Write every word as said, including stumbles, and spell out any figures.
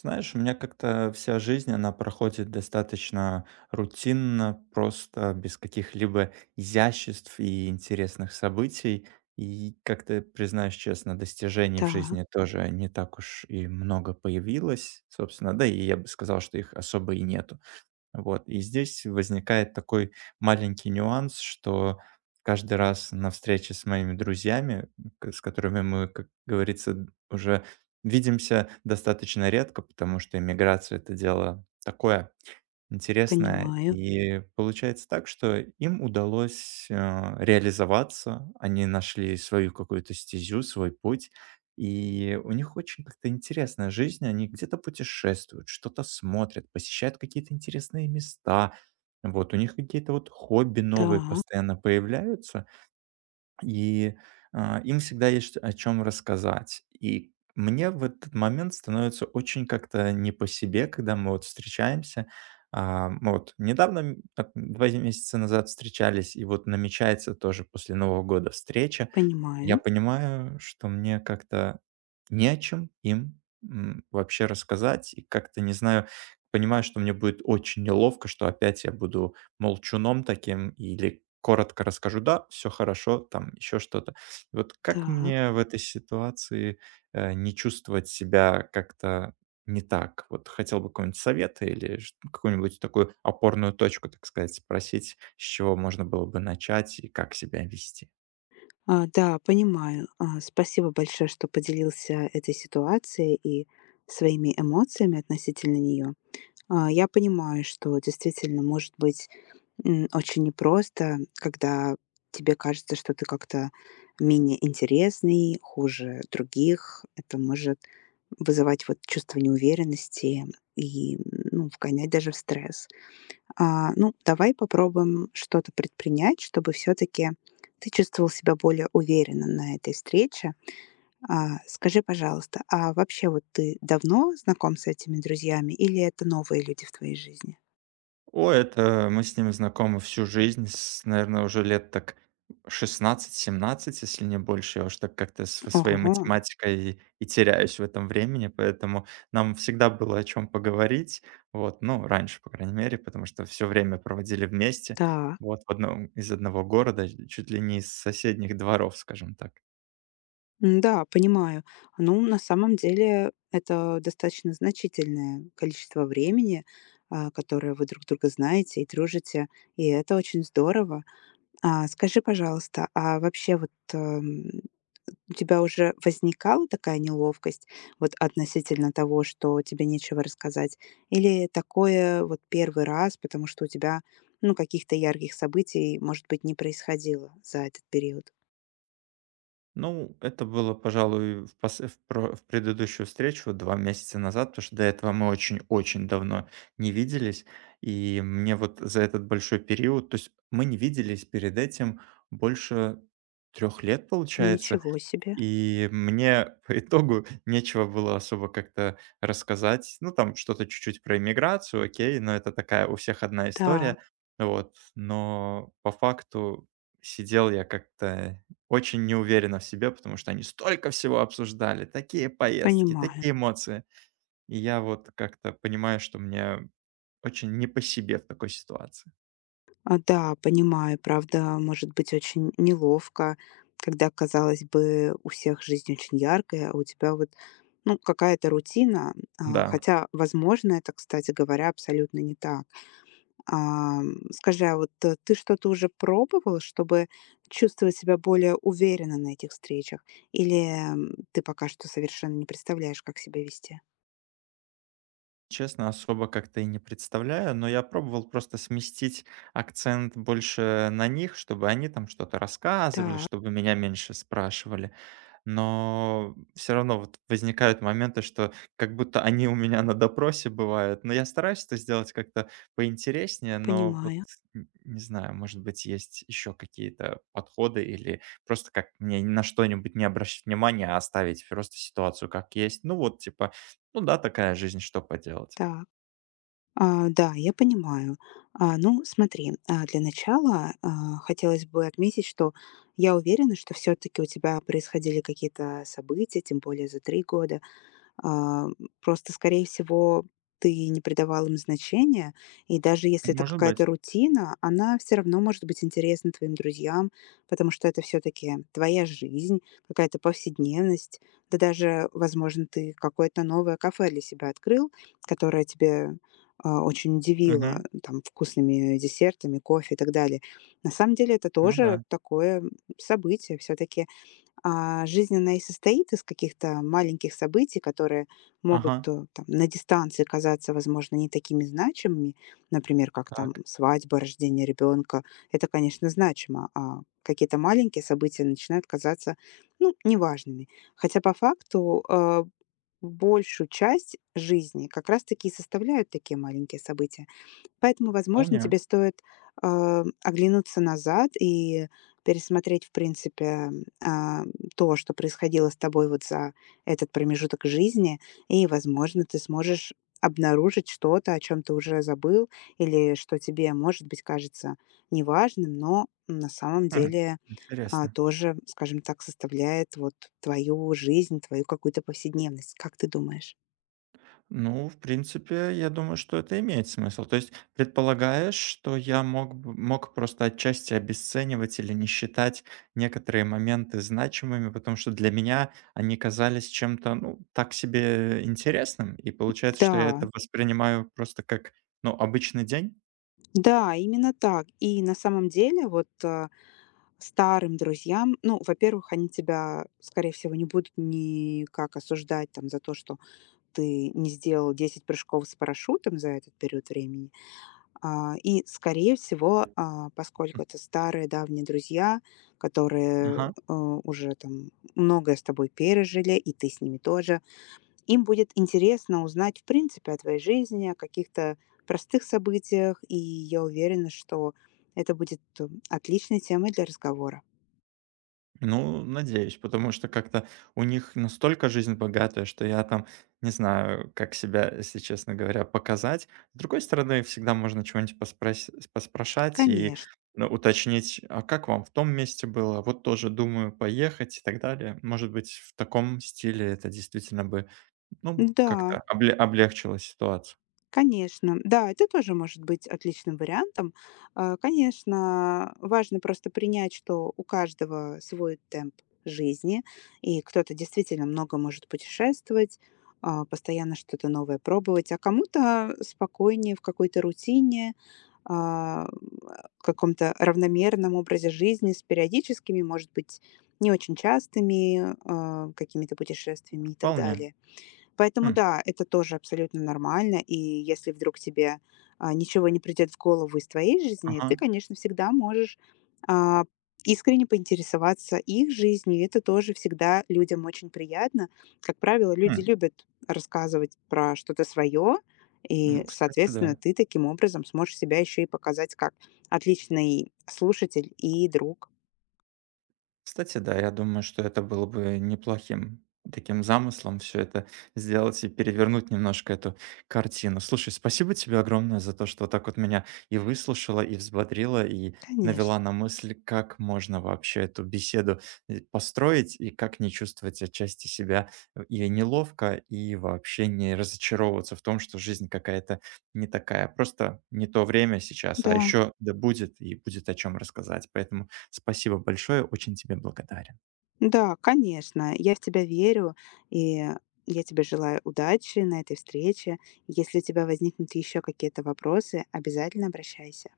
Знаешь, у меня как-то вся жизнь, она проходит достаточно рутинно, просто без каких-либо изяществ и интересных событий. И как-то, признаюсь честно, достижений в Так, жизни тоже не так уж и много появилось, собственно, да и я бы сказал, что их особо и нету. Вот, и здесь возникает такой маленький нюанс, что каждый раз на встрече с моими друзьями, к- с которыми мы, как говорится, д- уже видимся достаточно редко, потому что иммиграция — это дело такое. Интересно. понимаю. И получается так, что им удалось, а, реализоваться. Они нашли свою какую-то стезю, свой путь. И у них очень как-то интересная жизнь. Они где-то путешествуют, что-то смотрят, посещают какие-то интересные места. Вот у них какие-то вот хобби новые Так, постоянно появляются. И, а, им всегда есть о чем рассказать. И мне в этот момент становится очень как-то не по себе, когда мы вот встречаемся. А, мы вот недавно, м, так два месяца назад встречались, и вот намечается тоже после Нового года встреча. Я понимаю. понимаю, что мне как-то не о чем им, м, вообще рассказать, и как-то не знаю, понимаю, что мне будет очень неловко, что опять я буду молчуном таким или коротко расскажу: "Да, все хорошо", там еще что-то. И Вот как Так. мне в этой ситуации, э, не чувствовать себя как-то не так? Вот хотел бы какого-нибудь совета или чт какую-нибудь такую опорную точку, так сказать, спросить, с чего можно было бы начать и как себя вести. А, да, понимаю. А, спасибо большое, что поделился этой ситуацией и своими эмоциями относительно нее. А, я понимаю, что действительно может быть м, очень непросто, когда тебе кажется, что ты как-то менее интересный, хуже других. Это может вызывать вот чувство неуверенности и, ну, вгонять даже в стресс. А, ну, давай попробуем что-то предпринять, чтобы все-таки ты чувствовал себя более уверенно на этой встрече. А, скажи, пожалуйста, а вообще вот ты давно знаком с этими друзьями или это новые люди в твоей жизни? О, это мы с ним знакомы всю жизнь, с, наверное, уже лет так шестнадцать-семнадцать, если не больше. Я уж так как-то со своей Ого, математикой и теряюсь в этом времени, поэтому нам всегда было о чем поговорить. Вот, ну, раньше, по крайней мере, потому что все время проводили вместе, так. вот, в одном, из одного города, чуть ли не из соседних дворов, скажем так. М, да, понимаю. Ну, на самом деле это достаточно значительное количество времени, а, которое вы друг друга знаете и дружите, и это очень здорово. А, скажи, пожалуйста, а вообще вот эм, у тебя уже возникала такая неловкость вот относительно того, что тебе нечего рассказать? Или такое вот первый раз, потому что у тебя, ну, каких-то ярких событий, может быть, не происходило за этот период? Ну, это было, пожалуй, в, пос- в про- в предыдущую встречу два месяца назад, потому что до этого мы очень-очень давно не виделись. И мне вот за этот большой период, то есть мы не виделись перед этим больше трех лет, получается. Ничего себе. И мне по итогу нечего было особо как-то рассказать. Ну, там что-то чуть-чуть про иммиграцию, окей, но это такая у всех одна Да, история. Вот. Но по факту сидел я как-то очень неуверенно в себе, потому что они столько всего обсуждали, такие поездки, понимаю. такие эмоции. И я вот как-то понимаю, что мне очень не по себе в такой ситуации. А, да, понимаю. Правда, может быть очень неловко, когда, казалось бы, у всех жизнь очень яркая, а у тебя вот, ну, какая-то рутина. А, Да. хотя, возможно, это, кстати говоря, абсолютно не так. Ам, скажи, а вот, э, ты что-то уже пробовала, чтобы чувствовать себя более уверенно на этих встречах? Или, м, ты пока что совершенно не представляешь, как себя вести? Честно, особо как-то и не представляю, но я пробовал просто сместить акцент больше на них, чтобы они там что-то рассказывали, Так, чтобы меня меньше спрашивали. Но все равно вот возникают моменты, что как будто они у меня на допросе бывают. Но я стараюсь это сделать как-то поинтереснее, но вот понимаю. н не знаю, может быть, есть еще какие-то подходы или просто как мне ни на что-нибудь не обращать внимания, а оставить просто ситуацию как есть. Ну вот типа, ну да, такая жизнь, что поделать. Так. А, да, я понимаю. А, ну, смотри, а, для начала, а, хотелось бы отметить, что я уверена, что все таки у тебя происходили какие-то события, тем более за три года. А, просто, скорее всего, ты не придавал им значения, и даже если это Может какая-то быть. рутина, она все равно может быть интересна твоим друзьям, потому что это все таки твоя жизнь, какая-то повседневность. Да даже, возможно, ты какое-то новое кафе для себя открыл, которое тебе, а, очень удивило, Мгм. там, вкусными десертами, кофе и так далее. На самом деле это Ну тоже да. такое событие. Все таки, а, жизнь, она и состоит из каких-то маленьких событий, которые могут Ага. э, там, на дистанции казаться, возможно, не такими значимыми, например, как там Так. свадьба, рождение ребенка. Это, конечно, значимо, а какие-то маленькие события начинают казаться, ну, неважными. Хотя по факту э, большую часть жизни как раз-таки и составляют такие маленькие события. Поэтому, возможно, Вполне. тебе стоит, а, оглянуться назад и пересмотреть, в принципе, а, то, что происходило с тобой вот за этот промежуток жизни. И, возможно, ты сможешь обнаружить что-то, о чем ты уже забыл или что тебе, может быть, кажется неважным, но на самом М, деле, а, интересно. тоже, скажем так, составляет вот твою жизнь, твою какую-то повседневность. Как ты думаешь? Ну, в принципе, я думаю, что это имеет смысл. То есть предполагаешь, что я мог бы мог просто отчасти обесценивать или не считать некоторые моменты значимыми, потому что для меня они казались чем-то, ну, так себе интересным, и получается, что я Да, это воспринимаю просто как, ну, обычный день? да, именно так. И на самом деле вот, а старым друзьям, ну, во-первых, они тебя, скорее всего, не будут никак осуждать там за то, что ты не сделал десять прыжков с парашютом за этот период времени. А, и, скорее всего, а, поскольку М. это старые давние друзья, которые Ага. э, уже там многое с тобой пережили, и ты с ними тоже, им будет интересно узнать, в принципе, о твоей жизни, о каких-то простых событиях, и я уверена, что это будет э, отличной темой для разговора. Ну, надеюсь, потому что как-то у них настолько жизнь богатая, что я там не знаю, как себя, если честно говоря, показать. С другой стороны, всегда можно чего-нибудь поспрос- поспрашать и, Конечно. ну, уточнить, а как вам в том месте было, вот тоже думаю поехать и так далее. Может быть, в таком стиле это действительно бы, ну, Да, как-то обле- облегчило ситуацию. конечно. Да, это тоже может быть отличным вариантом. А, Конечно, важно просто принять, что у каждого свой темп жизни, и кто-то действительно много может путешествовать, а, постоянно что-то новое пробовать, а кому-то спокойнее в какой-то рутине, а, каком-то равномерном образе жизни с периодическими, может быть, не очень частыми а, какими-то путешествиями и так Вполне. далее. Поэтому Хм, да, это тоже абсолютно нормально. И если вдруг тебе а, ничего не придет в голову из твоей жизни, ты, ага. конечно, всегда можешь а, искренне поинтересоваться их жизнью. И это тоже всегда людям очень приятно. Как правило, люди Хм. любят рассказывать про что-то свое, и, Ну, кстати, да. соответственно, ты таким образом сможешь себя еще и показать как отличный слушатель и друг. Кстати, да, я думаю, что это было бы неплохим таким замыслом все это сделать и перевернуть немножко эту картину. Слушай, спасибо тебе огромное за то, что вот так вот меня и выслушала, и взбодрила, и Конечно, навела на мысль, как можно вообще эту беседу, э, построить и как не чувствовать отчасти себя э, и неловко, и вообще не разочаровываться в том, что жизнь какая-то не такая. Просто не то время сейчас, а да. еще да будет, и будет о чем рассказать. Поэтому спасибо большое, очень тебе благодарен. Да, конечно, я в тебя верю, и я тебе желаю удачи на этой встрече. Если у тебя возникнут еще какие-то вопросы, обязательно обращайся.